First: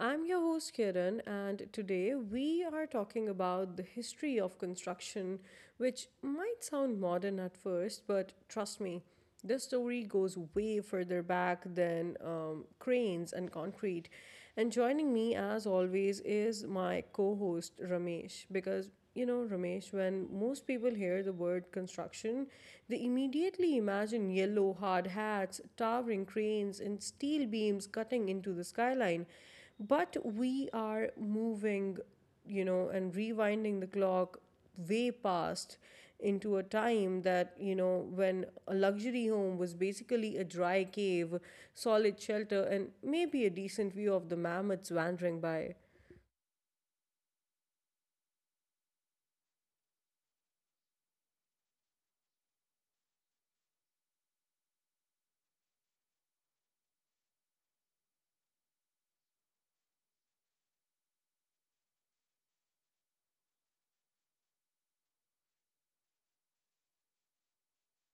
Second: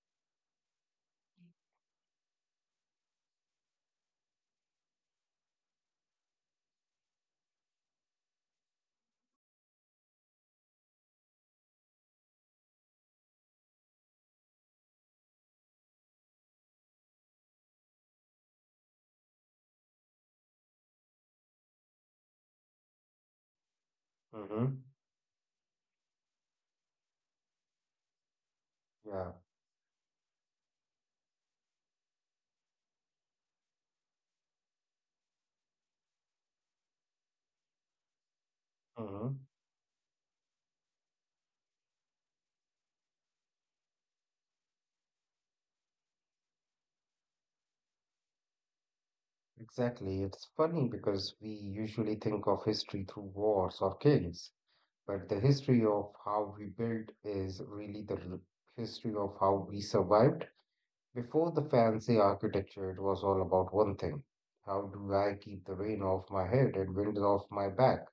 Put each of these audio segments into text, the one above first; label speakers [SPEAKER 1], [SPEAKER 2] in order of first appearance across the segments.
[SPEAKER 1] I'm your host Kiran, and today we are talking about the history of construction, which might sound modern at first, but trust me, this story goes way further back than cranes and concrete. And joining me, as always, is my co host, Ramesh. Because, you know, Ramesh, when most people hear the word construction, they immediately imagine
[SPEAKER 2] Mm-hmm.
[SPEAKER 1] yellow hard hats, towering cranes, and steel beams cutting into the skyline.
[SPEAKER 2] Yeah.
[SPEAKER 1] But we are moving, you know, and rewinding the clock way past into a time that you know when a luxury
[SPEAKER 2] Mm-hmm.
[SPEAKER 1] home was basically a dry cave, solid shelter and maybe a decent view of the mammoths wandering by.
[SPEAKER 2] Exactly. It's funny because we usually think of history through wars or kings, but the history of how we built is really history of how we survived. Before the fancy architecture, it was all about one thing. How do I keep the rain off my head and wind off my back?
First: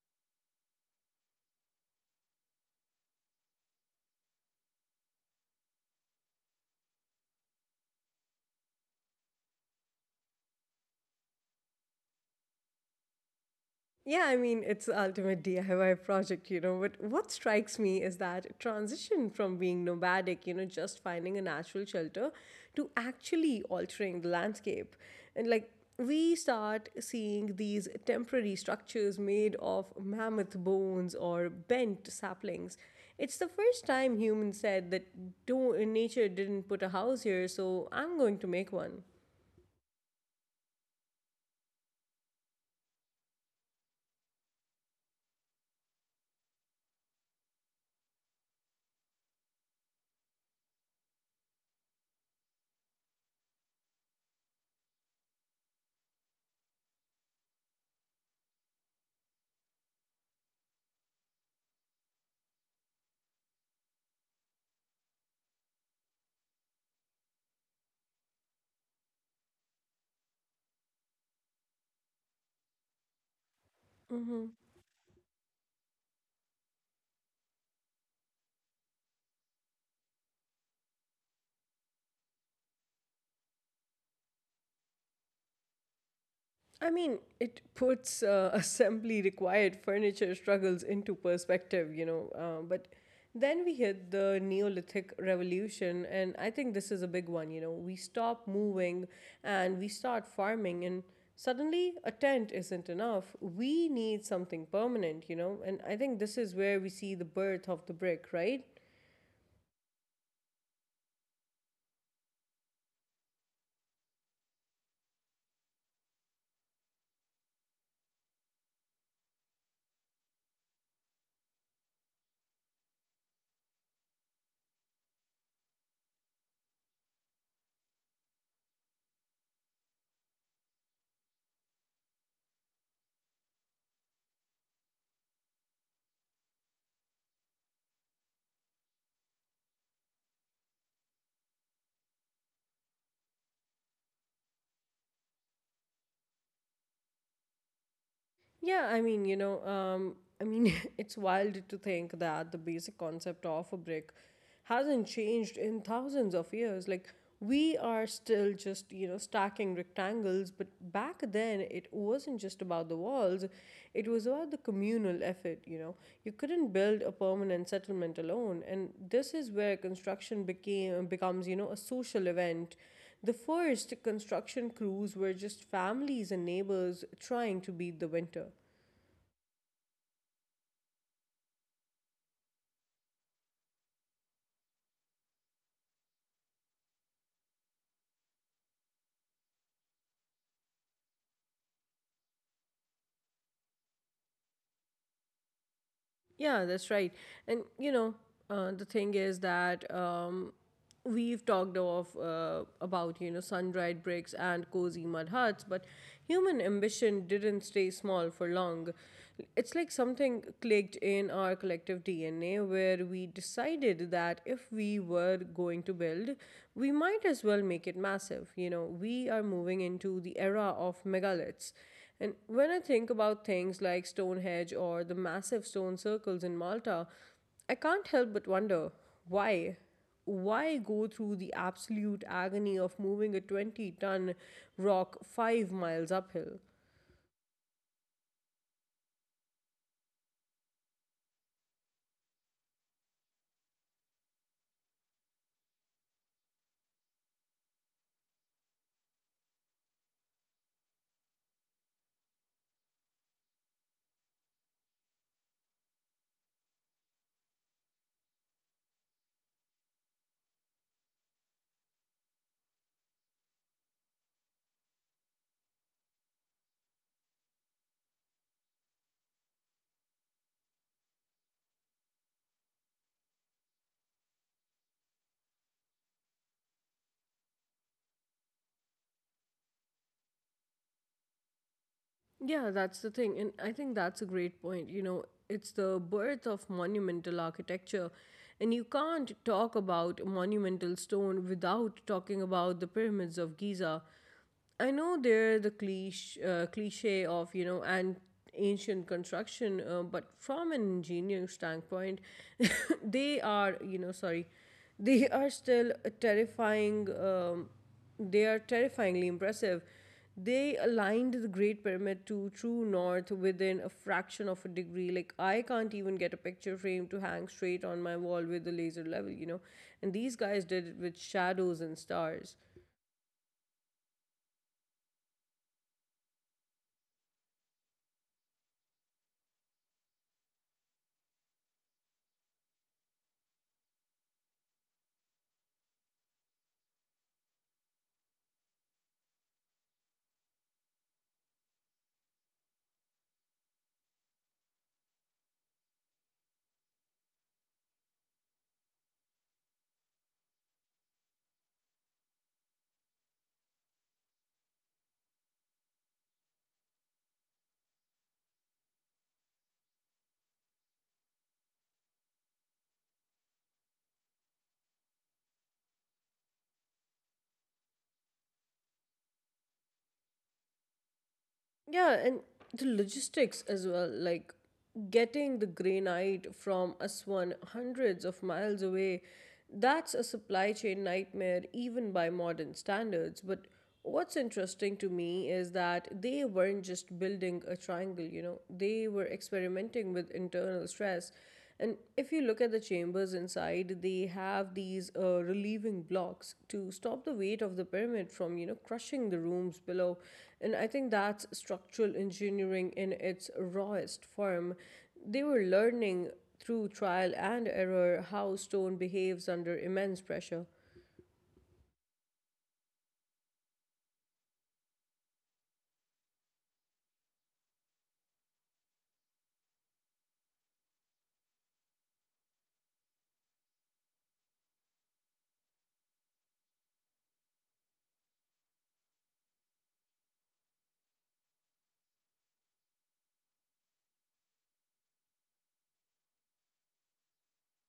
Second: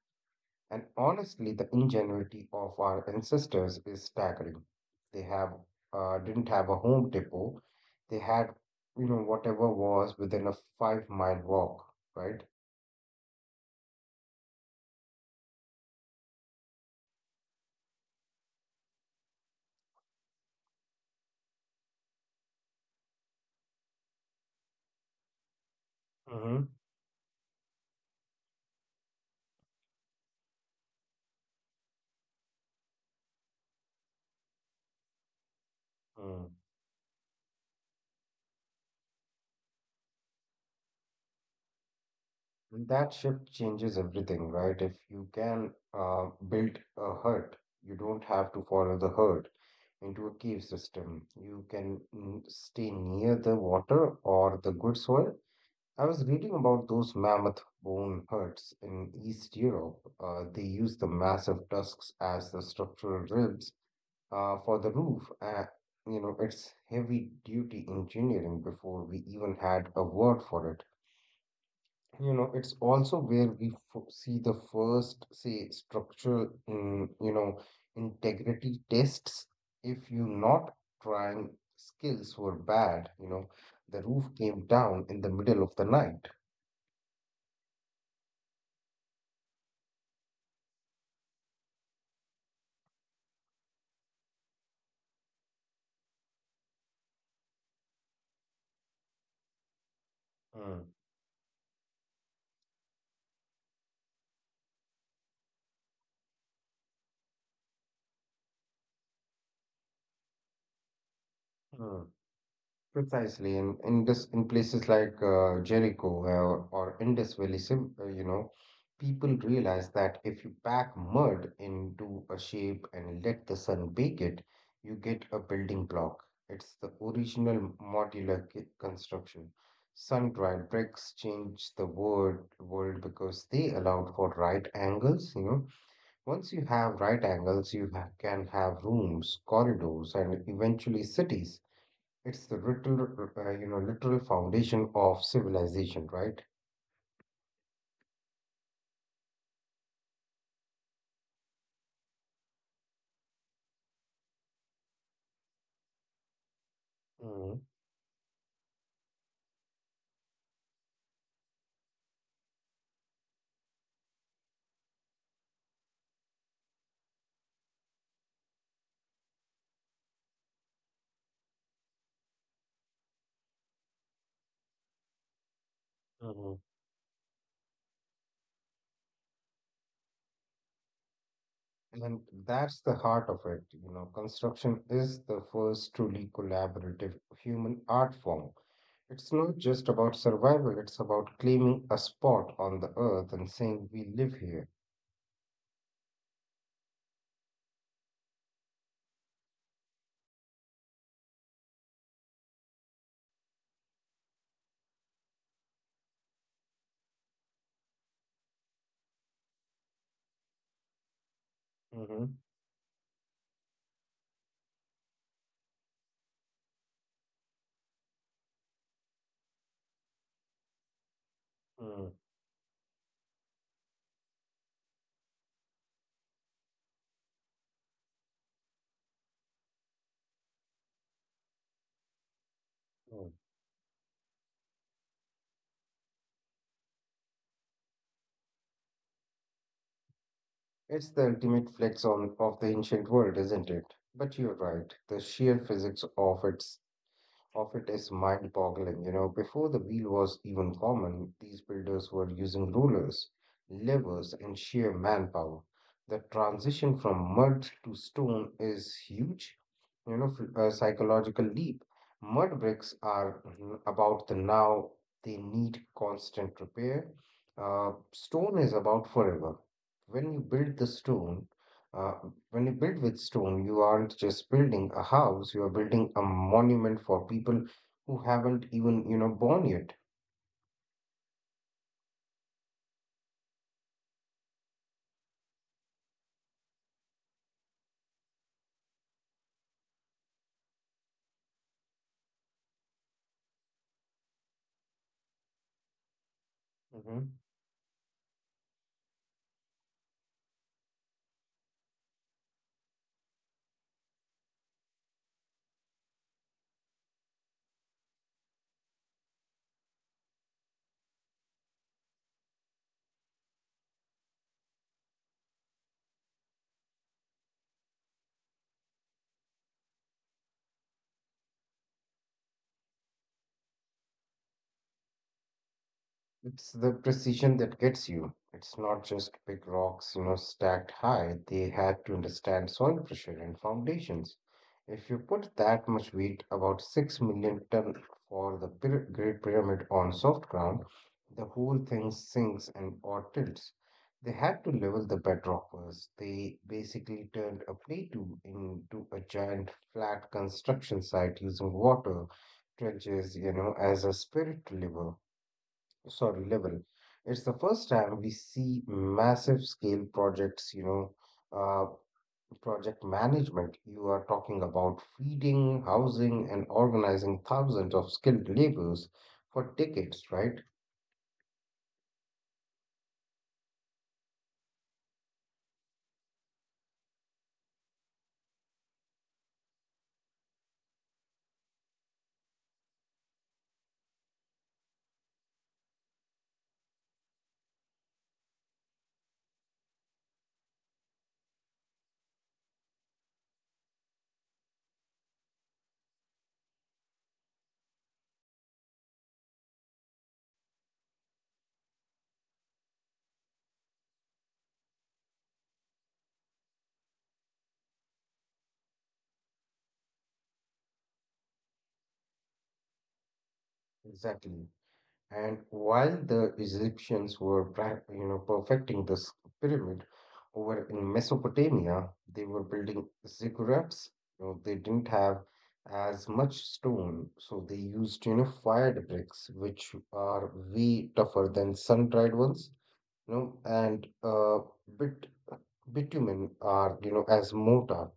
[SPEAKER 2] And honestly, the ingenuity of our ancestors is staggering. They have didn't have a home depot. They had, whatever was within a five-mile walk, right?
[SPEAKER 1] Yeah, I mean, it's the ultimate DIY project, you know. But what strikes me is that transition from being nomadic, you know, just finding a natural shelter, to actually altering the landscape. And like, we
[SPEAKER 2] hmm
[SPEAKER 1] start seeing these temporary structures made of mammoth bones or bent saplings. It's the first time humans said that do nature
[SPEAKER 2] Mm.
[SPEAKER 1] didn't put a house here, so I'm going to make
[SPEAKER 2] And that shift changes everything, right? If you can build a hut, you don't have to follow the herd into a cave system. You can stay near the water or the good soil. I was reading about those mammoth bone huts in East Europe. They use the massive tusks as the structural ribs for the roof. It's heavy duty engineering before we even had a word for it. You know, it's also where we f see the
[SPEAKER 1] one.
[SPEAKER 2] first, say, structural, integrity tests. If you're not trying skills were bad, you know, the roof came down in the middle of the night.
[SPEAKER 1] I mean, it puts assembly required furniture struggles into perspective, you know. But then we hit the Neolithic Revolution, and I think this is a big one, you know. We stop moving and we start farming,
[SPEAKER 2] Hmm.
[SPEAKER 1] and suddenly a tent isn't enough. We need something permanent, you know. And I think this is where we see the birth of the brick, right?
[SPEAKER 2] Hmm, Precisely, in places like Jericho, or Indus Valley, people realize that if you pack mud into a shape and let the sun bake it, you get a building block. It's the original construction. Sun-dried bricks changed the word world because they allowed for right angles. You know, once you have right angles, you ha can have rooms, corridors, and eventually cities. It's the literal, literal foundation of civilization, right?
[SPEAKER 1] Yeah, I mean, I mean, it's wild to think that the basic concept of a brick hasn't changed in thousands of years. Like,
[SPEAKER 2] Mm-hmm.
[SPEAKER 1] we are still just, you know, stacking rectangles, but back then it wasn't just about the walls, it was about the communal effort, you know. You couldn't build a permanent settlement alone, and this is where construction became becomes, you know, a social event. The first construction crews were just families and
[SPEAKER 2] Mm-hmm.
[SPEAKER 1] neighbors trying to beat the winter.
[SPEAKER 2] And that's the heart of it. You know, construction is the first truly collaborative human art form. It's not just about survival, it's about claiming a spot on the earth and saying we live here.
[SPEAKER 1] Yeah, that's right. And you know, the thing is that we've talked of about you know sun-dried bricks and cozy mud huts, but human ambition didn't stay small for long. It's like something clicked in our collective
[SPEAKER 2] Mm-hmm.
[SPEAKER 1] DNA where we decided that if we were going to build, we might as well make it massive. You know, we are moving into the era of megaliths,
[SPEAKER 2] hmm
[SPEAKER 1] and when I think about things like Stonehenge or the massive stone circles in Malta, I can't help but wonder why? Why go through the absolute agony of moving a 20-ton rock 5 miles uphill?
[SPEAKER 2] It's the ultimate flex on of the ancient world, isn't it? But you're right, the sheer physics of it is mind boggling. You know, before the wheel was even common, these builders were using rollers, levers, and sheer manpower. The transition from mud to stone is huge, you know, a psychological leap. Mud bricks are about the now, they need constant repair. Stone is about forever. When you build the stone, uh, when you build with stone, you aren't just building a house, you are building a monument for people who haven't even, you know, born yet.
[SPEAKER 1] Yeah, that's the thing. And I think that's a great point. You know, it's the birth of monumental architecture. And you can't talk about monumental stone without talking about the pyramids of Giza. I know they're the cliche
[SPEAKER 2] Mhm.
[SPEAKER 1] of, you know, and ancient construction, but from an engineering standpoint, they are, you know, sorry, they are still a terrifying. They are terrifyingly impressive. They aligned the Great Pyramid to true north within a fraction of a degree. Like, I can't even get a picture frame to hang straight on my wall with the laser level, you know. And these guys did it with shadows and stars.
[SPEAKER 2] It's the precision that gets you. It's not just big rocks, you know, stacked high. They had to understand soil pressure and foundations. If you put that much weight, about 6 million ton for the Great Pyramid on soft ground, the whole thing sinks and or tilts. They had to level the bedrock first. They basically turned a plateau into a giant flat construction site using water trenches, you know, as a level. It's the first time we see massive scale projects, uh, project management. You are talking about feeding, housing, and organizing thousands of skilled laborers for decades, right?
[SPEAKER 1] Yeah, and the logistics as well, like getting the granite from Aswan hundreds of miles away, that's a supply chain nightmare even by modern standards. But what's interesting to me is that they weren't just building a triangle, you know, they were experimenting with internal stress. And if you look at the chambers inside, they have these relieving blocks to stop the weight of the pyramid from, you know, crushing the rooms below. And I think that's structural engineering in its rawest form. They were learning through trial and error how stone behaves under immense pressure.
[SPEAKER 2] Exactly. And while the Egyptians were, perfecting this pyramid over in Mesopotamia, they were building ziggurats. You know, they didn't have as much stone, so they used, you know, fired bricks, which are way tougher than sun-dried ones. You know, and bit Bitumen are, you know, as mortar.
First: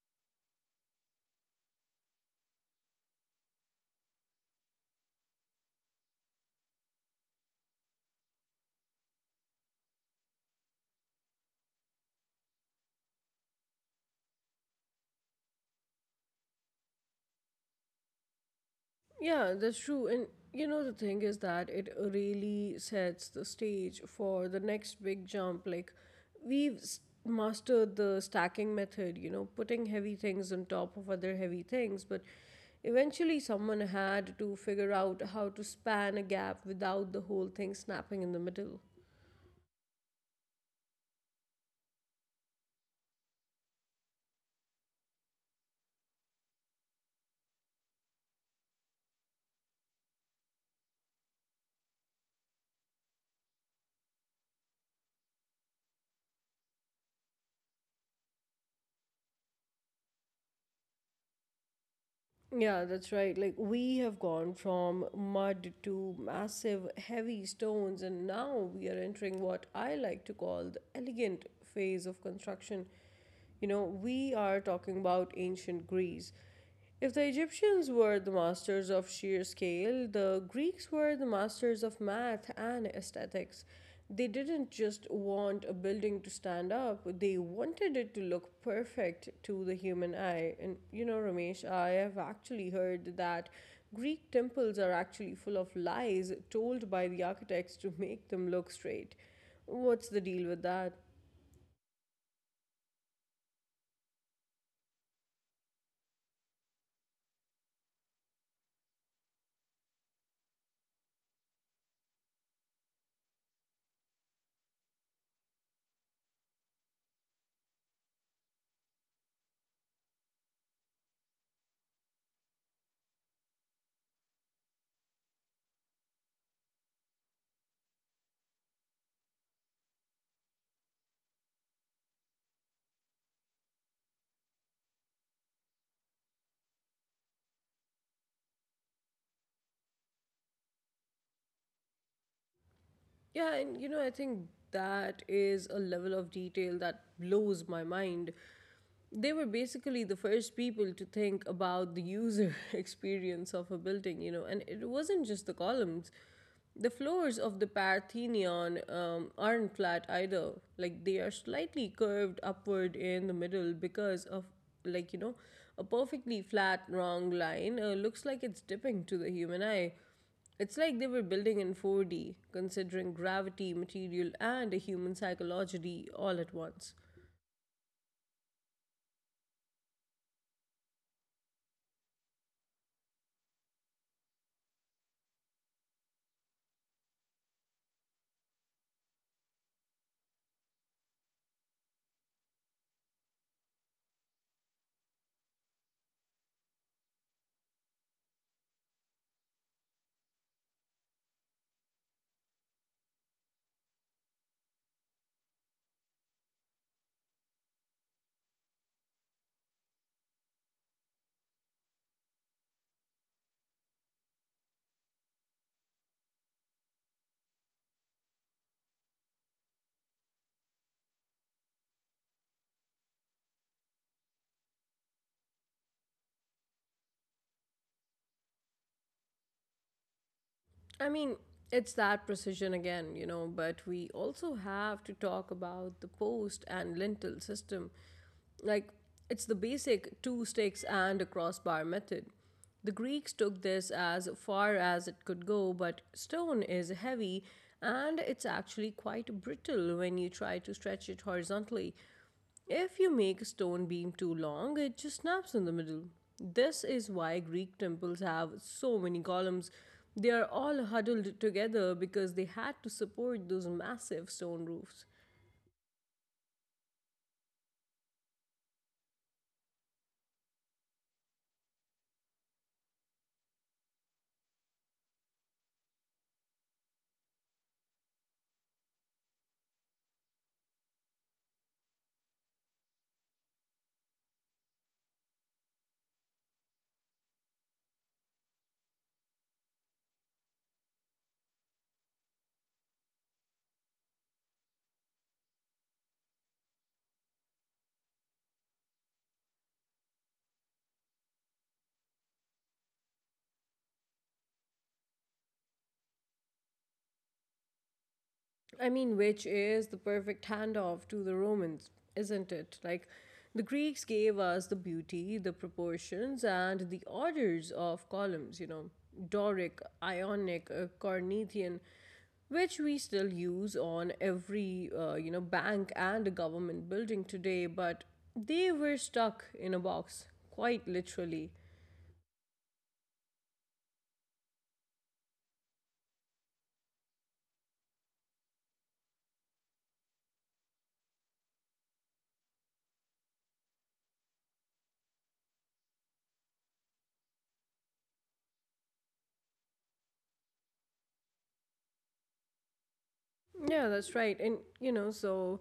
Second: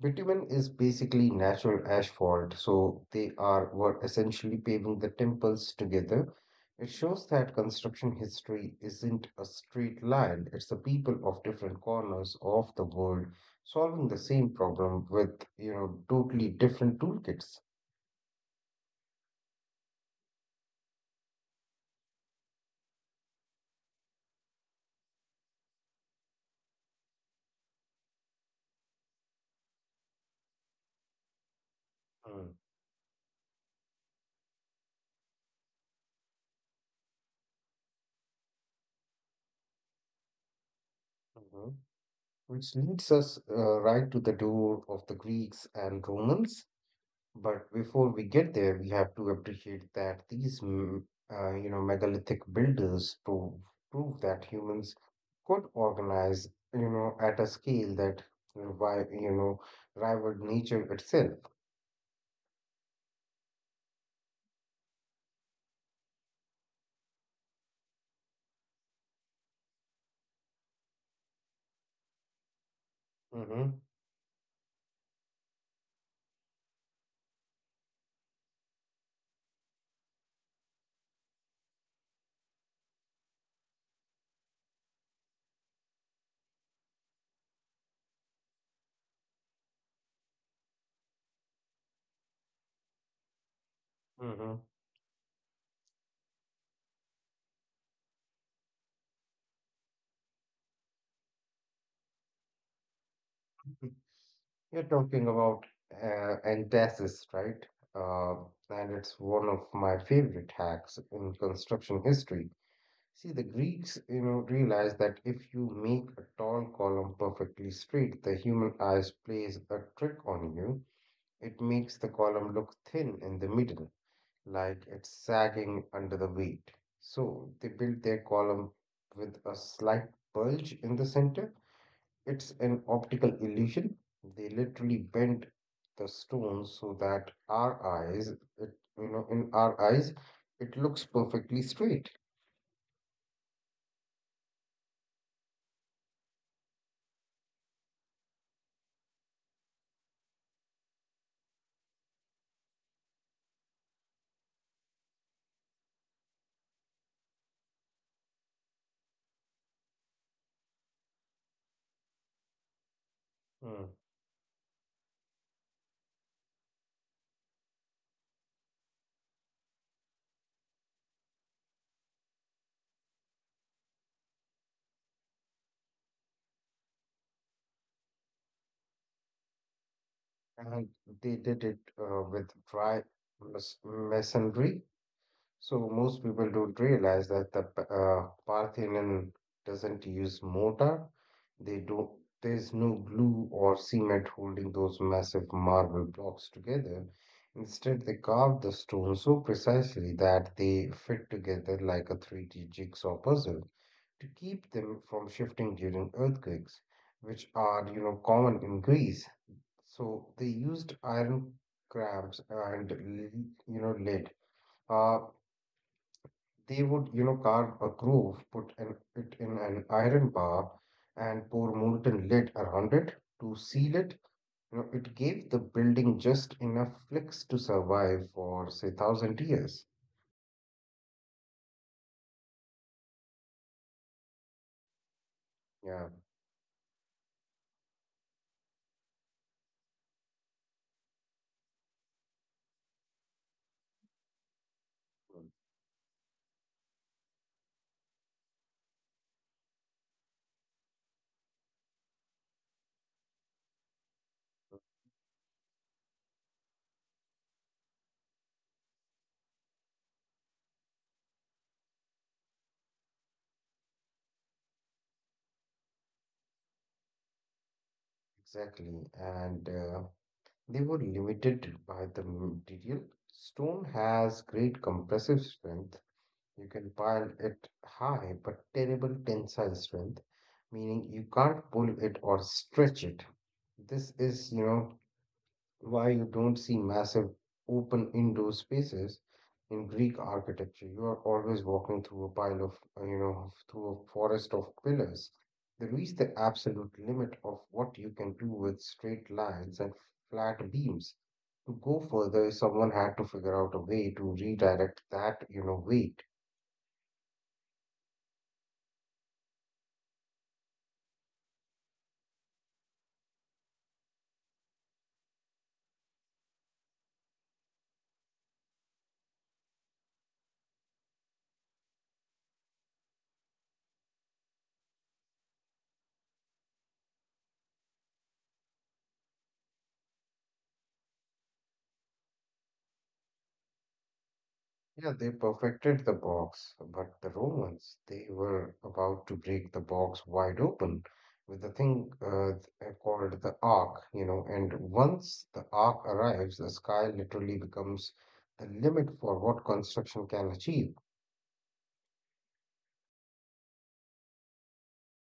[SPEAKER 2] Bitumen is basically natural asphalt, so they are were essentially paving the temples together. It shows that construction history isn't a straight line, it's the people of different corners of the world solving the same problem with, you know, totally different toolkits.
[SPEAKER 1] Yeah, that's true. And you know, the thing is that it really sets the stage for the next big jump. Like, mastered the stacking method, you know, putting heavy things on top of other heavy things. But
[SPEAKER 2] Mm,
[SPEAKER 1] eventually, someone had to figure out how to span a gap without the whole thing snapping in the middle.
[SPEAKER 2] mhm. Which leads us right to the door of the Greeks and Romans. But before we get there, we have to appreciate that these, megalithic builders prove that humans could organize, you know, at a scale that revi- you know, rivaled nature itself.
[SPEAKER 1] Yeah, that's right. Like, we have gone from mud to massive, heavy stones, and now we are entering what I like to call the elegant phase of construction. You
[SPEAKER 2] Hmm
[SPEAKER 1] know, we are talking about ancient Greece. If the Egyptians were the masters of sheer scale, the Greeks were the masters of math and aesthetics. They didn't just want a building to stand up, they wanted it to look perfect to the human eye. And you know, Ramesh, I have actually heard that Greek
[SPEAKER 2] hmm
[SPEAKER 1] temples are actually full of lies told by the architects to make them look straight. What's the deal with that?
[SPEAKER 2] You're talking about entasis, right? Uh, and it's one of my favorite hacks in construction history. See, the Greeks, you know, realized that if you make a tall column perfectly straight, the human eyes plays a trick on you. It makes the column look thin in the middle, like it's sagging under the weight. So they built their column with a slight bulge in the center. It's an optical illusion. They literally bent the stone so that our eyes, it, you know, in our eyes, it looks perfectly straight.
[SPEAKER 1] Yeah, and you know, I think that is a level of detail that blows my mind. They were basically the first people to think about the user experience of a building, you know, and it wasn't just the columns. The floors of the Parthenon aren't flat either. Like, they are slightly curved upward in the middle
[SPEAKER 2] Hmm.
[SPEAKER 1] because of, like, you know, a perfectly flat, wrong line looks like it's dipping to the human eye. It's like they were building in 4D, considering gravity, material, and a human psychology all at once.
[SPEAKER 2] And they did it with dry masonry. So most people don't realize that the Parthenon doesn't use mortar. They don't. There's no glue or cement holding those massive marble blocks together. Instead, they carved the stone so precisely that they fit together like a 3D jigsaw puzzle to keep them from shifting during earthquakes, which are, you know, common in Greece. So they used iron crabs and lead. Uh, they would, you know, carve a groove, it in an iron bar, and pour molten lead around it to seal it. You know, it gave the building just enough flicks to survive for say thousand years.
[SPEAKER 1] I mean, it's that precision again, you know, but we also have to talk about the
[SPEAKER 2] Yeah,
[SPEAKER 1] post and lintel system. Like, it's the basic two sticks and a crossbar method. The Greeks took this as far as it could go,
[SPEAKER 2] mm,
[SPEAKER 1] but stone is heavy and it's actually quite brittle when you try to stretch it horizontally. If you make a stone beam too long, it just snaps in the middle. This is why Greek temples have so many columns. They are all huddled together because they had to support those massive stone roofs.
[SPEAKER 2] exactly. And they were limited by the material. Stone has great compressive strength. You can pile it high but terrible tensile strength, meaning you can't pull it or stretch it. This is, you know, why you don't see massive open indoor spaces in Greek architecture. You are always walking through a pile of, through a forest of pillars. They reach the absolute limit of what you can do with straight lines and flat beams. To go further, someone had to figure out a way to redirect that, you know, weight.
[SPEAKER 1] I mean, which is the perfect handoff to the Romans, isn't it? Like, the Greeks gave us the beauty, the proportions, and the orders of columns, you know, Doric, Ionic, Corinthian, which we still use on every, you know, bank and government building today, but they were stuck in a box, quite literally.
[SPEAKER 2] Yeah, they perfected the box, but the Romans, they were about to break the box wide open with the thing called the arc, you know. And once the arc arrives, the sky literally becomes the limit for what construction can achieve.
[SPEAKER 1] Yeah, that's right. And, you know, so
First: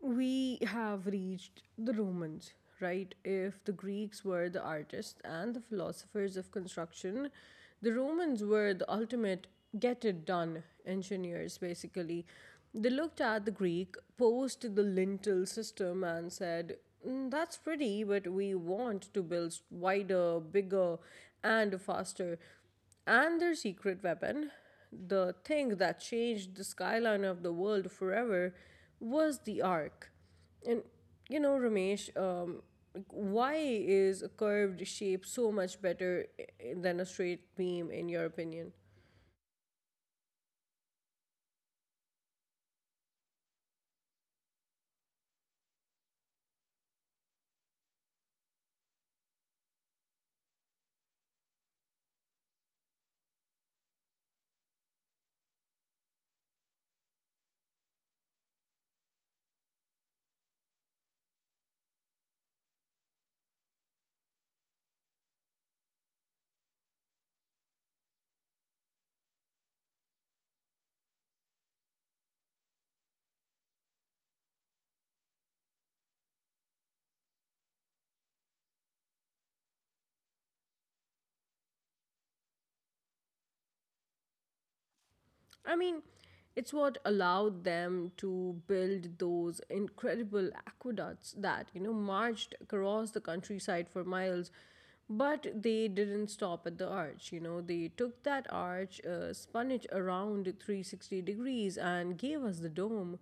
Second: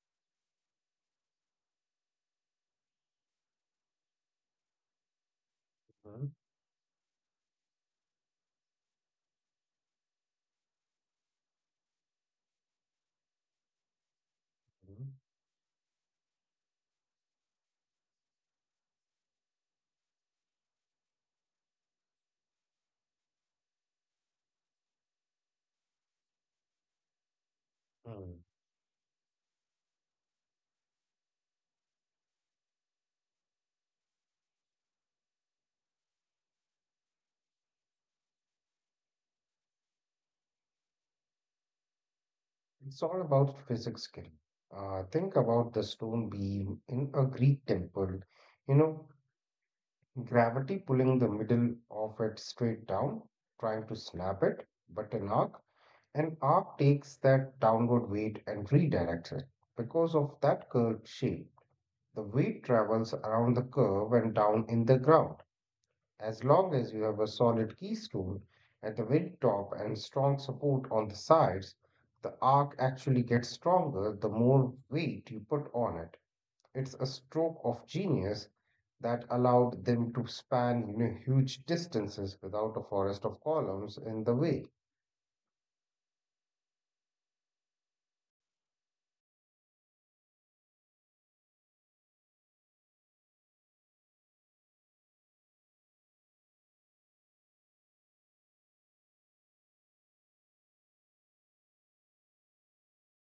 [SPEAKER 1] we have reached the Romans, right? If the Greeks were the artists and the
[SPEAKER 2] Mhm,
[SPEAKER 1] philosophers of construction, the Romans were the ultimate get it done engineers, basically. They looked at the Greek, posed the
[SPEAKER 2] mhm.
[SPEAKER 1] lintel system, and said, "Mm, that's pretty, but we want to build wider, bigger, and faster," and their secret weapon, the thing that changed the skyline of the world
[SPEAKER 2] Mm.
[SPEAKER 1] forever, was the Ark. And you know, Ramesh, like, why is a curved shape so much better than a straight beam, in your opinion?
[SPEAKER 2] It's all about physics skill. Think about the stone beam in a Greek temple. You know, gravity pulling the middle of it straight down, trying to snap it, but an arc takes that downward weight and redirects it. Because of that curved shape, the weight travels around the curve and down in the ground. As long as you have a solid keystone at the very top and strong support on the sides, the arc actually gets stronger the more weight you put on it. It's a stroke of genius that allowed them to span, you know, huge distances without a forest of columns in the way.
[SPEAKER 1] I mean, it's what allowed them to build those incredible aqueducts that, you know, marched across the countryside for miles. But they didn't stop at the arch, you know, they took that arch, spun it around 360 degrees, and gave us the dome.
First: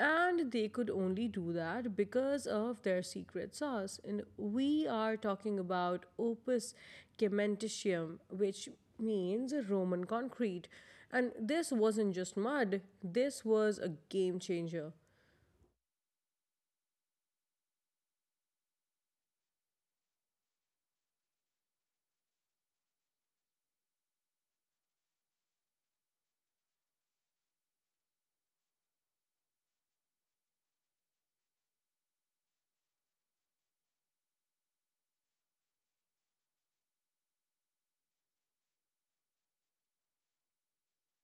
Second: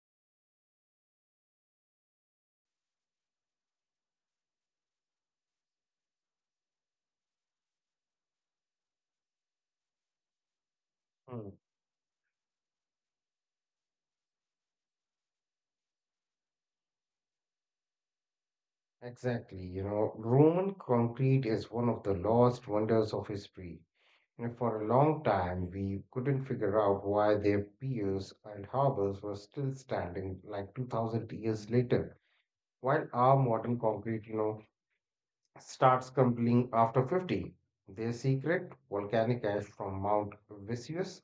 [SPEAKER 1] And they could only do that because of their secret sauce. And we are talking about opus cementitium, which means Roman concrete. And
[SPEAKER 2] Mm.
[SPEAKER 1] this wasn't just mud, this was a game changer.
[SPEAKER 2] Exactly. You know, Roman concrete is one of the lost wonders of history. You know, for a long time, we couldn't figure out why their piers and harbors were still standing like 2000 years later, while our modern concrete, you know, starts crumbling after 50. Their secret, volcanic ash from Mount Vesuvius.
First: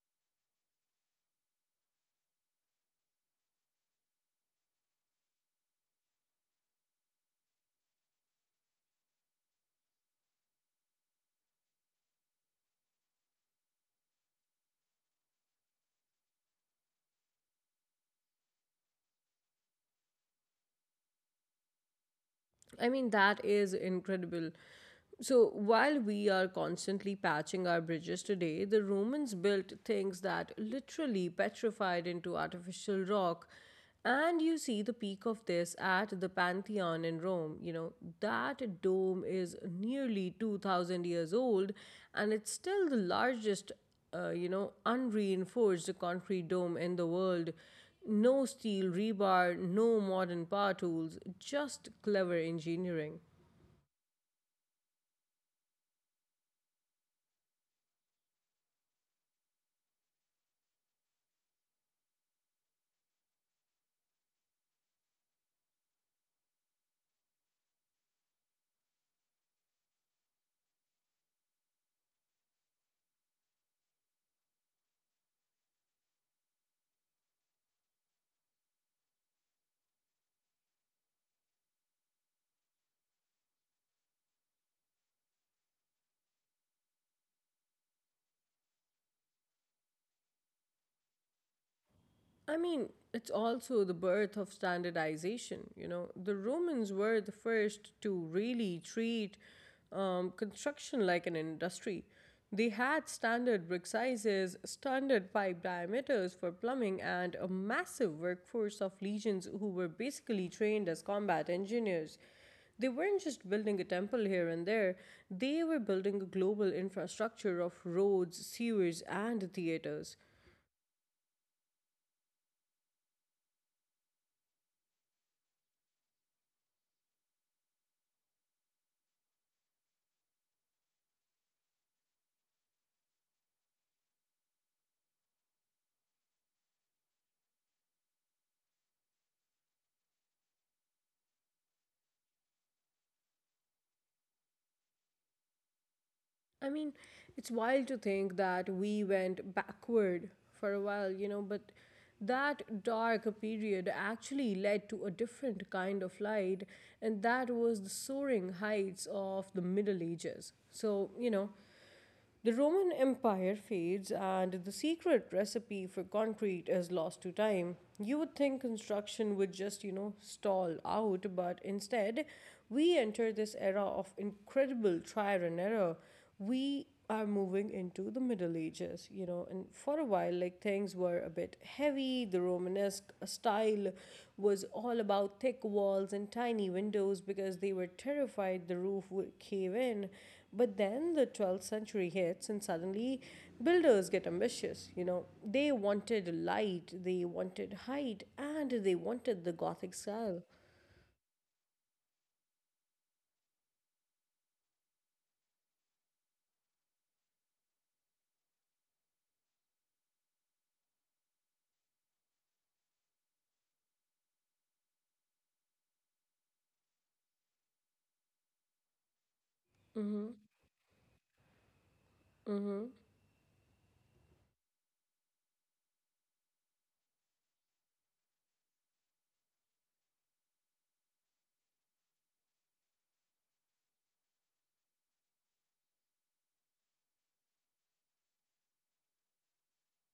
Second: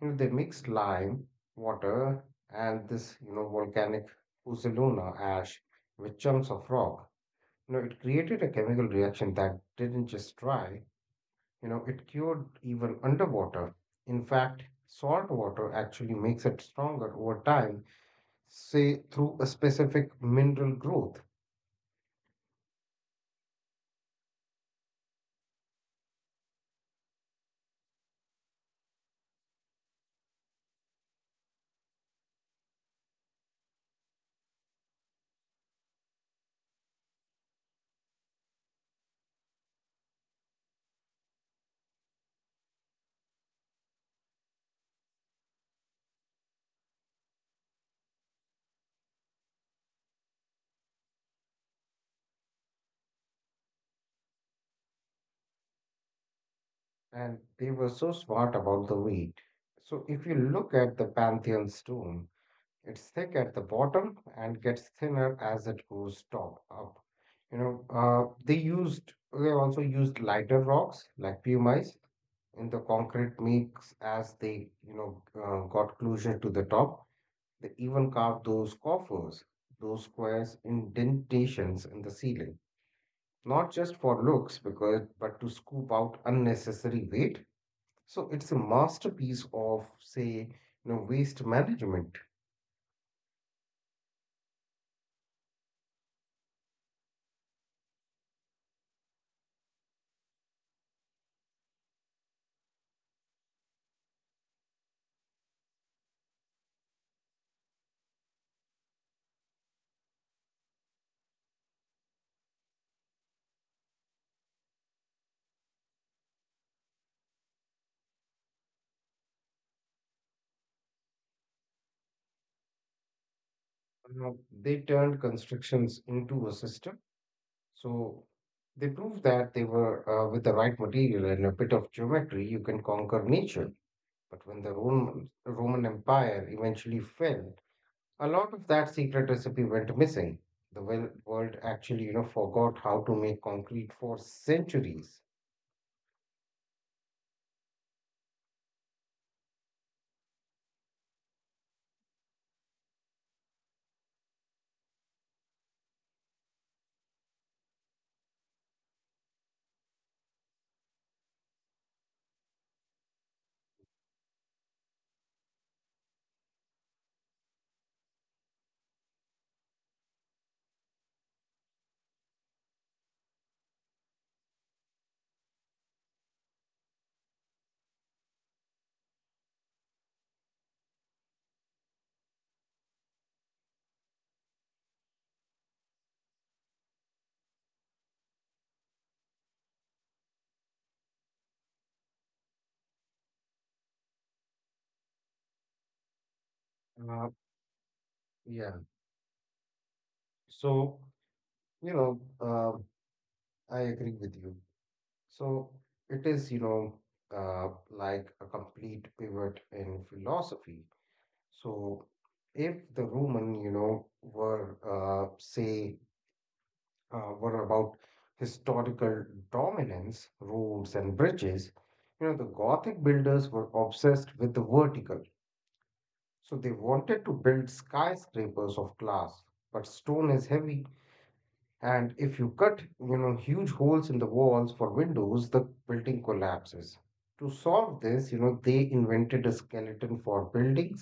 [SPEAKER 2] You know, they mixed lime water and this, you know, volcanic Uzzoluna ash with chunks of rock. You know, it created a chemical reaction that didn't just dry, you know, it cured even underwater. In fact, salt water actually makes it stronger over time, say through a specific mineral growth.
[SPEAKER 1] I mean, that is incredible. So, while we are constantly patching our bridges today, the Romans built things that literally petrified into artificial rock. And you see the peak of this at the Pantheon in Rome. You know, that dome is nearly 2000 years old and it's still the largest, you know, unreinforced concrete dome in the world. No steel rebar, no modern power tools, just clever engineering.
[SPEAKER 2] And they were so smart about the weight. So if you look at the Pantheon stone, it's thick at the bottom and gets thinner as it goes top up. You know, they also used lighter rocks like pumice in the concrete mix as they, got closer to the top. They even carved those coffers, those squares indentations in the ceiling, not just for looks, because but to scoop out unnecessary weight. So it's a masterpiece of say, you know, waste management.
[SPEAKER 1] I mean, it's also the birth of standardization. You know, the Romans were the first to really treat construction like an industry. They had standard brick sizes, standard pipe diameters for plumbing, and a massive workforce of legions who were basically trained as combat engineers. They weren't just building a temple here and there, they were building a global infrastructure of roads, sewers, and theaters.
[SPEAKER 2] Uh, they turned constructions into a system. So they proved that they were with the right material and a bit of geometry, you can conquer nature. But when the Roman Empire eventually fell, a lot of that secret recipe went missing. The world actually, you know, forgot how to make concrete for centuries.
[SPEAKER 1] I mean, it's wild to think that we went backward for a while, you know, but that dark period actually led to a different kind of light, and that was the soaring heights of the Middle Ages. So, you know, the Roman Empire fades and the secret recipe for concrete is lost to time. You would think construction would just, you know, stall out, but instead, we enter this era of incredible trial and error. We are moving into the Middle Ages, you know, and for a while, like things were a bit heavy. The Romanesque style was all about thick walls and tiny windows because they were terrified the roof would cave in. But then the 12th century hits, and suddenly builders get ambitious. You know, they wanted
[SPEAKER 2] Uh,
[SPEAKER 1] light, they wanted
[SPEAKER 2] yeah.
[SPEAKER 1] height, and they wanted the Gothic style.
[SPEAKER 2] So, you know, uh, I agree with you. So it is, you know, like a complete pivot in philosophy. So if the Roman, you know, were, were about historical dominance, roads and
[SPEAKER 1] hmm
[SPEAKER 2] bridges, you know, the Gothic builders were
[SPEAKER 1] hmm
[SPEAKER 2] obsessed with the vertical. So they wanted to build skyscrapers of glass, but stone is heavy and if you cut, you know, huge holes in the walls for windows, the building collapses. To solve this, you know, they invented a skeleton for buildings.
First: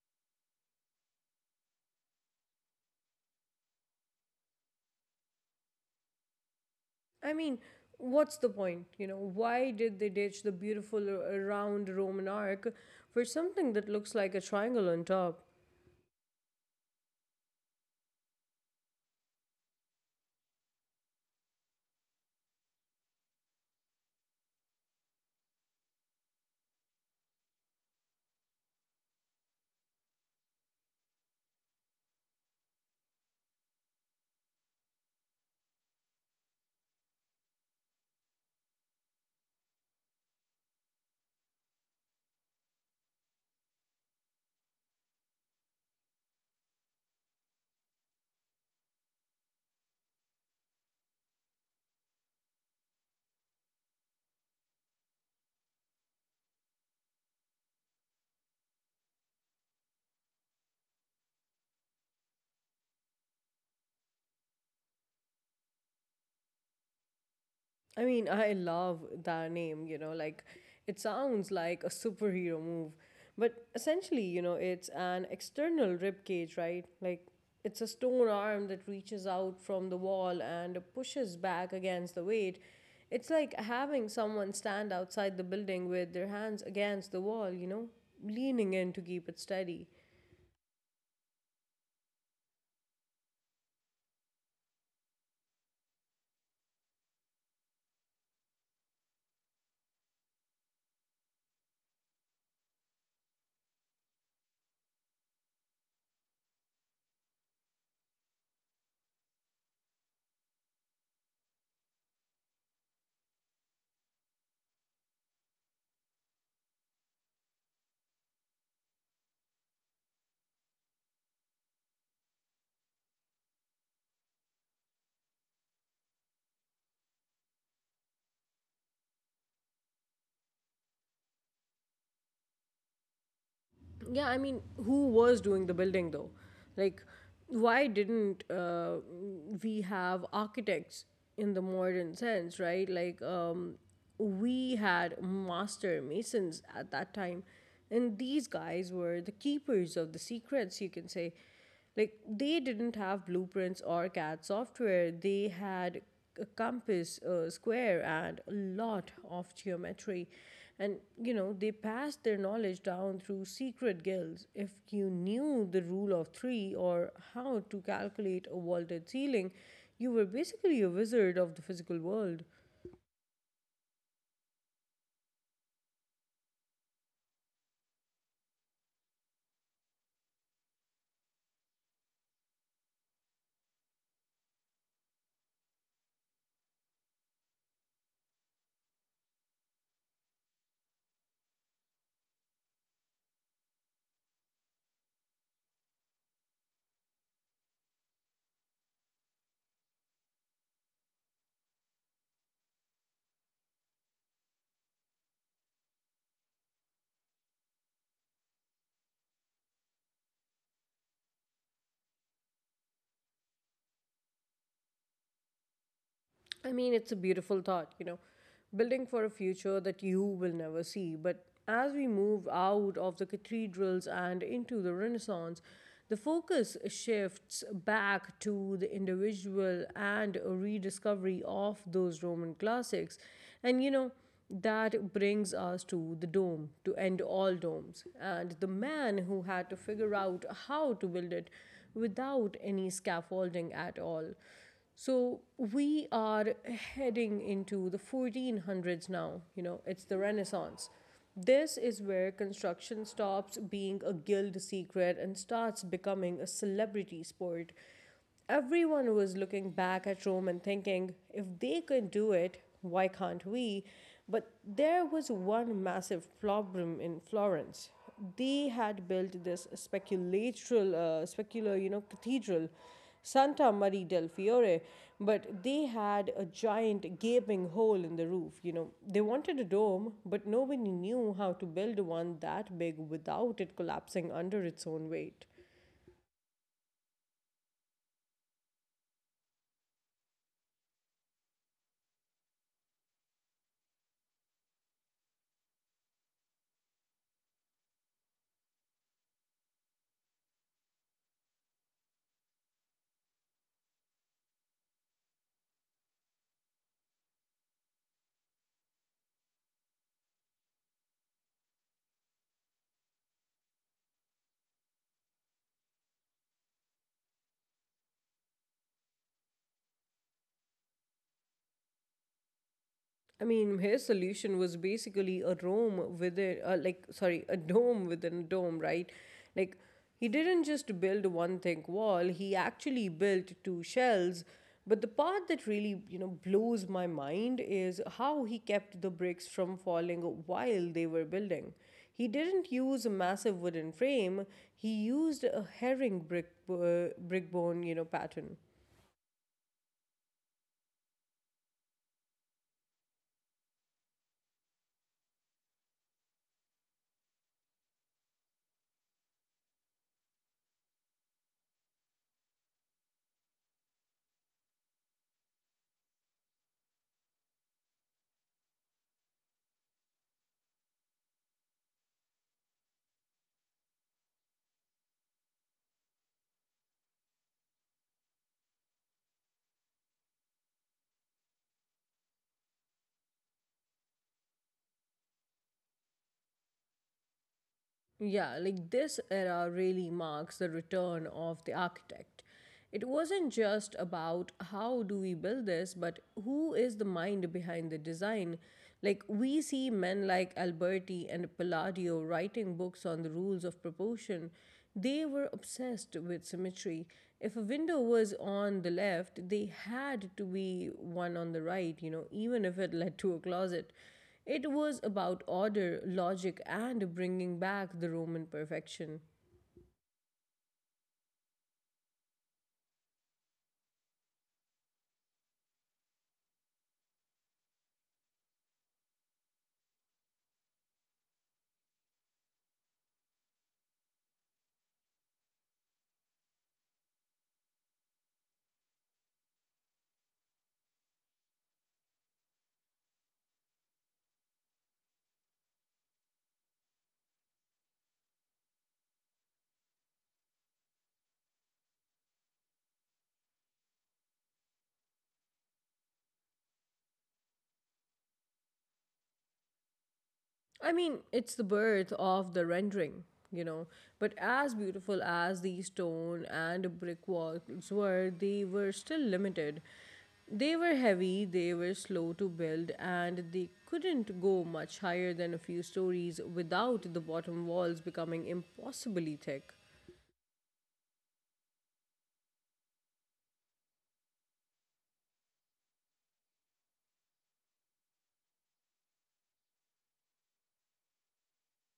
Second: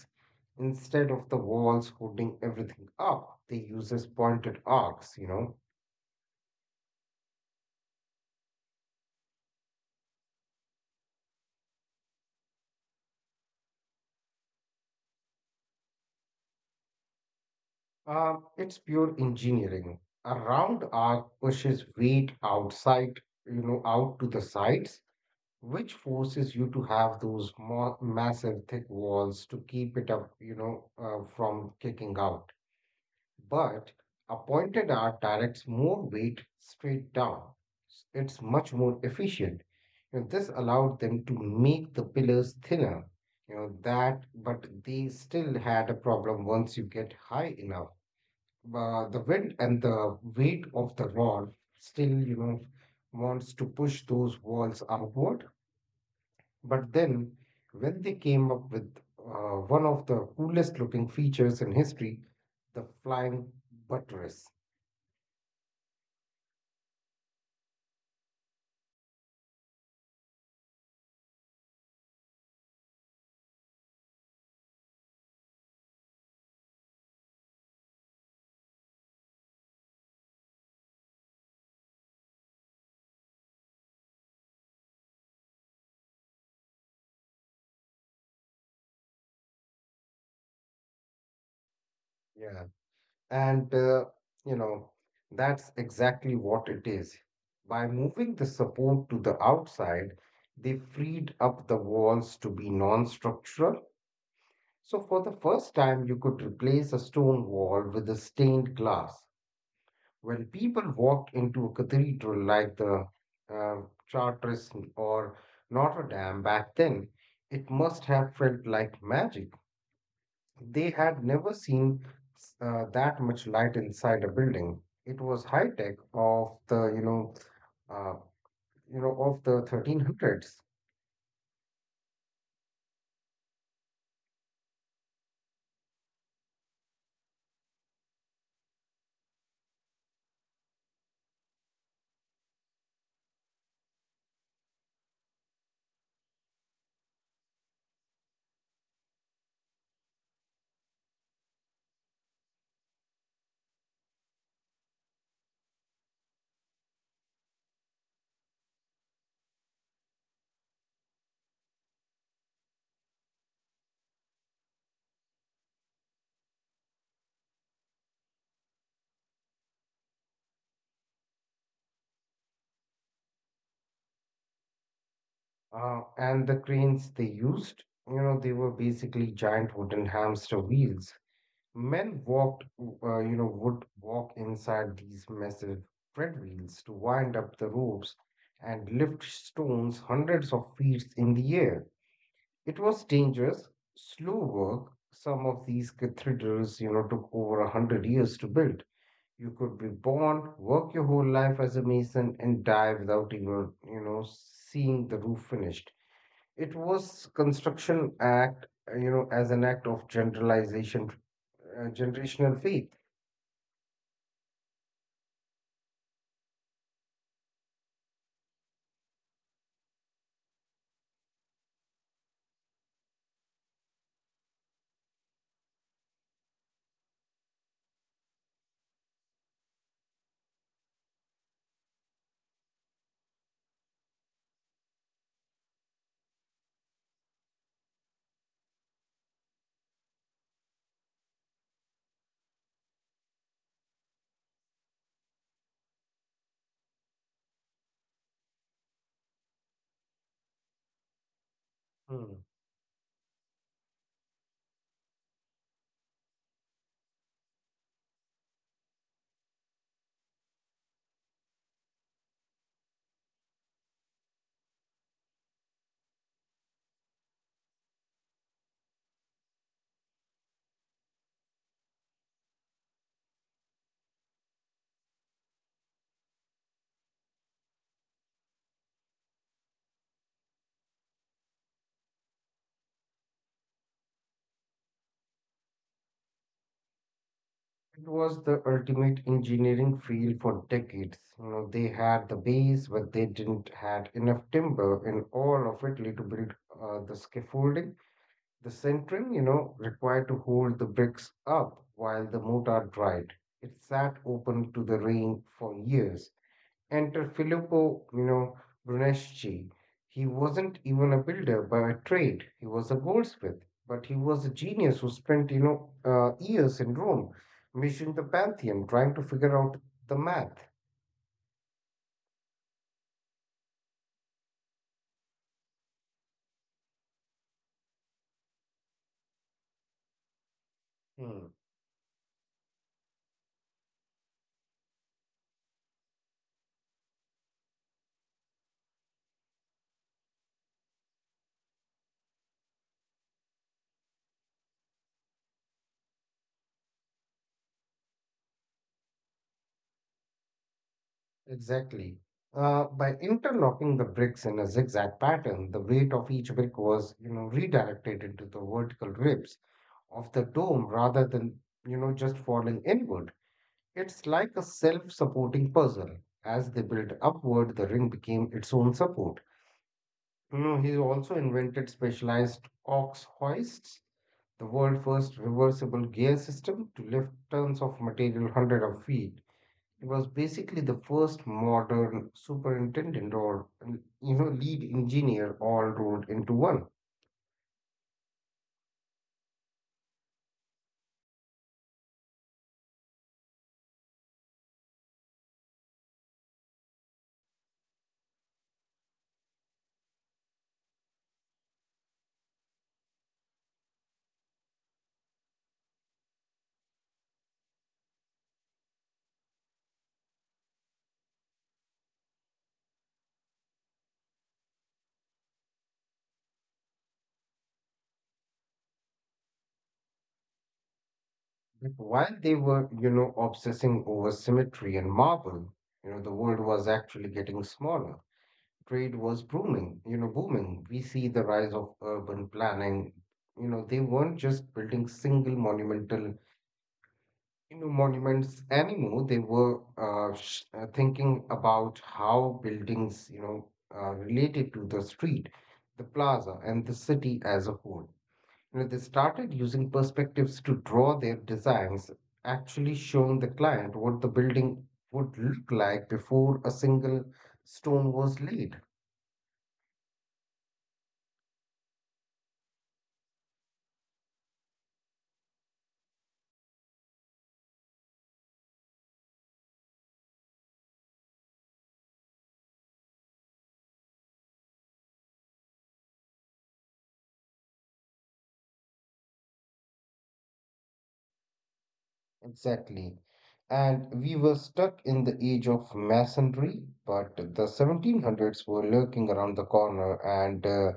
[SPEAKER 2] Instead of the walls holding everything up, they uses pointed arcs, you know.
[SPEAKER 1] I mean, what's the point? You know, why did they ditch the beautiful round Roman arc for something that looks like a triangle on top?
[SPEAKER 2] It's pure engineering. A round arc pushes weight outside, out to the sides, which forces you to have those mo massive thick walls to keep it up, from kicking out. But a pointed art directs more weight straight down. It's much more efficient. This allowed them to make the pillars thinner. You know that, but they still had a problem once you get high enough. The wind and the weight of the rod still, wants to push those walls outward. But then, when they came up with one of the coolest looking features in history, the flying buttress.
[SPEAKER 1] I mean, I love that name, you know, like it sounds like a superhero move, but essentially, you know, it's an external rib cage, right? Like it's a stone arm that reaches out from the wall and pushes back against the weight. It's like having someone stand outside the building with their hands against the wall, you know, leaning in to keep it steady.
[SPEAKER 2] Yeah, and you know, that's exactly what it is. By moving the support to the outside, they freed up the walls to be non-structural. So for the first time, you could replace a stone wall with a stained glass. When people walked into a cathedral like the uh, Chartres or Notre Dame back then, it must have felt like magic. They had never seen that much light inside a building. It was high tech of the, uh, you know, of the 1300s.
[SPEAKER 1] Yeah, I mean, who was doing the building though? Like, why didn't we have architects in the modern sense, right? Like, we had master masons at that time, and these guys were the keepers of the secrets, you can say. Like they didn't have blueprints or CAD software, they had a compass, a square, and a lot of geometry. And you know, they passed their knowledge down through secret guilds. If you knew the rule of three or how to calculate a vaulted ceiling, you were basically a wizard of the physical world.
[SPEAKER 2] And the cranes they used, they were basically giant wooden hamster wheels. Men would walk inside these massive tread wheels to wind up the ropes and lift stones hundreds of feet in the air. It was dangerous, slow work. Some of these cathedrals, took over 100 years to build. You could be born, work your whole life as a mason, and die without even, seeing the roof finished. It was construction act, you know, as an act of generational faith.
[SPEAKER 1] I mean, it's a beautiful thought, you know, building for a future that you will never see. But as we move out of the cathedrals and into the Renaissance, the focus shifts back to the individual and a rediscovery of those Roman classics. And, you know, that brings us to the dome, to end all domes, and the man who had to figure out how to build it without any scaffolding at all. So we are heading into the 1400s now, you know, it's the Renaissance. This is where construction stops being a guild secret and starts becoming a celebrity sport. Everyone was looking back at Rome and thinking, if they can do it, why can't we? But there was one massive problem in Florence. They had built this specular, you know, cathedral Santa Maria del Fiore, but they had a giant gaping hole in the roof. You know, they wanted a dome, but nobody knew how to build one that big without it collapsing under its own weight.
[SPEAKER 2] It was the ultimate engineering field for decades. They had the base, but they didn't had enough timber in all of Italy to build the scaffolding, the centering, required to hold the bricks up while the mortar dried. It sat open to the rain for years. Enter Filippo, Brunelleschi. He wasn't even a builder by trade. He was a goldsmith, but he was a genius who spent, years in Rome, measuring the Pantheon, trying to figure out the math.
[SPEAKER 1] I mean, his solution was basically a dome within a dome, right? Like, he didn't just build one thick wall,
[SPEAKER 2] Hmm,
[SPEAKER 1] he actually built two shells. But the part that really, you know, blows my mind is how he kept the bricks from falling while they were building. He didn't use a massive wooden frame, he used a brick bone, you know, pattern.
[SPEAKER 2] exactly. By interlocking the bricks in a zigzag pattern, the weight of each brick was, redirected into the vertical ribs of the dome rather than, just falling inward. It's like a self supporting puzzle. As they built upward, the ring became its own support. He also invented specialized ox hoists, the world's first reversible gear system to lift tons of material hundred of feet. He was basically the first modern superintendent or lead engineer all rolled into one.
[SPEAKER 1] Yeah, like this era really marks the return of the architect. It wasn't just about how do we build this, but who is the mind behind the design. Like we see men like Alberti and Palladio writing books on the rules of proportion. They were obsessed with symmetry. If a window was on the left, they had to be one on the right, you know, even if it led to a closet. It was about order, logic, and bringing back the Roman perfection.
[SPEAKER 2] But while they were, obsessing over symmetry and marble, the world was actually getting smaller. Trade was booming, booming. We see the rise of urban planning. They weren't just building single monuments anymore. They were thinking about how buildings, related to the street, the plaza, and the city as a whole. They started using perspectives to draw their designs, actually showing the client what the building would look like before a single stone was laid.
[SPEAKER 1] I mean, it's the birth of the rendering, you know. But as beautiful as the stone and brick walls were, they were still limited. They were heavy, they were slow to build, and they couldn't go much higher than a few stories without the bottom walls becoming impossibly thick.
[SPEAKER 2] Exactly. And we were stuck in the age of masonry, but the 1700s were lurking around the corner, and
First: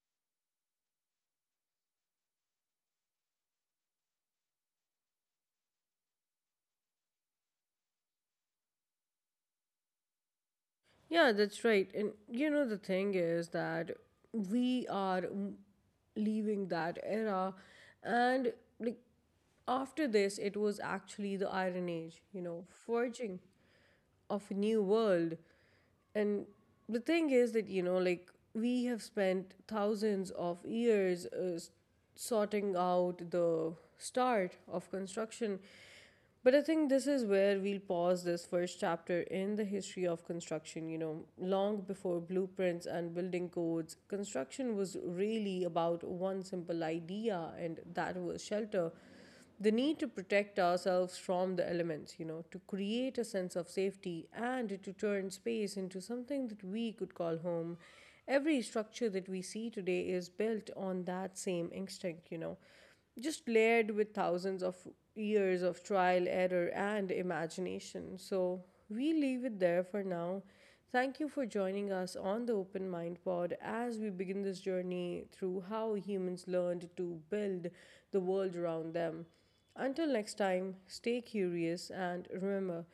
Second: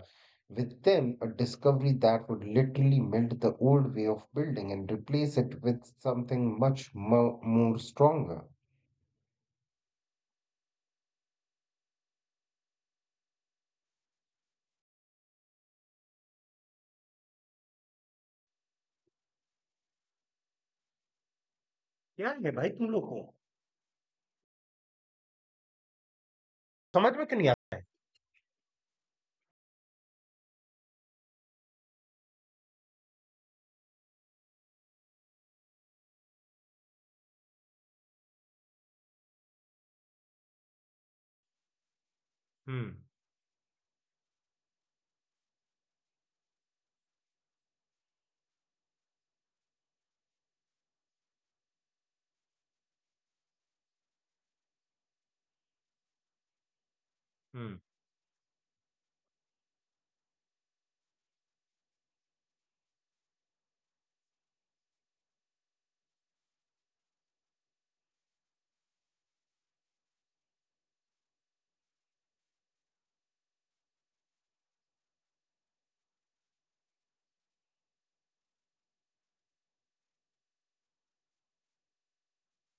[SPEAKER 2] with them, a discovery that would literally melt the old way of building and replace it with something much more stronger.
[SPEAKER 1] Yeah, that's right. And you know, the thing is that we are leaving that era, and like after this, it was actually the Iron Age, you
[SPEAKER 2] यार
[SPEAKER 1] know,
[SPEAKER 2] लोगों
[SPEAKER 1] forging of a new world. And the
[SPEAKER 2] समझ
[SPEAKER 1] thing
[SPEAKER 2] में
[SPEAKER 1] is
[SPEAKER 2] क्यों नहीं
[SPEAKER 1] that, you
[SPEAKER 2] आता
[SPEAKER 1] know, like we have spent thousands of years sorting out the start of construction. But I think this is where we'll pause this first chapter in the history of construction. You know, long before blueprints
[SPEAKER 2] hmm
[SPEAKER 1] and building codes, construction was really about one simple idea, and that was shelter, the need to protect ourselves from the elements, you know, to create a sense of safety and to turn space into something that we could call home.
[SPEAKER 2] Hmm
[SPEAKER 1] Every structure that we see today is built on that same instinct, you know, just layered with thousands of years of trial, error, and imagination. So we leave it there for now. Thank you for joining us on the Open Mind Pod as we begin this journey through how humans learned to build the world around them. Until next time, stay curious and remember,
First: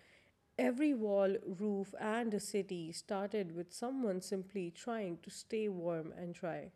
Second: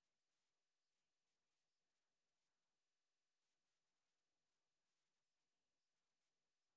[SPEAKER 1] every wall, roof, and a city started with someone simply trying to stay warm and dry.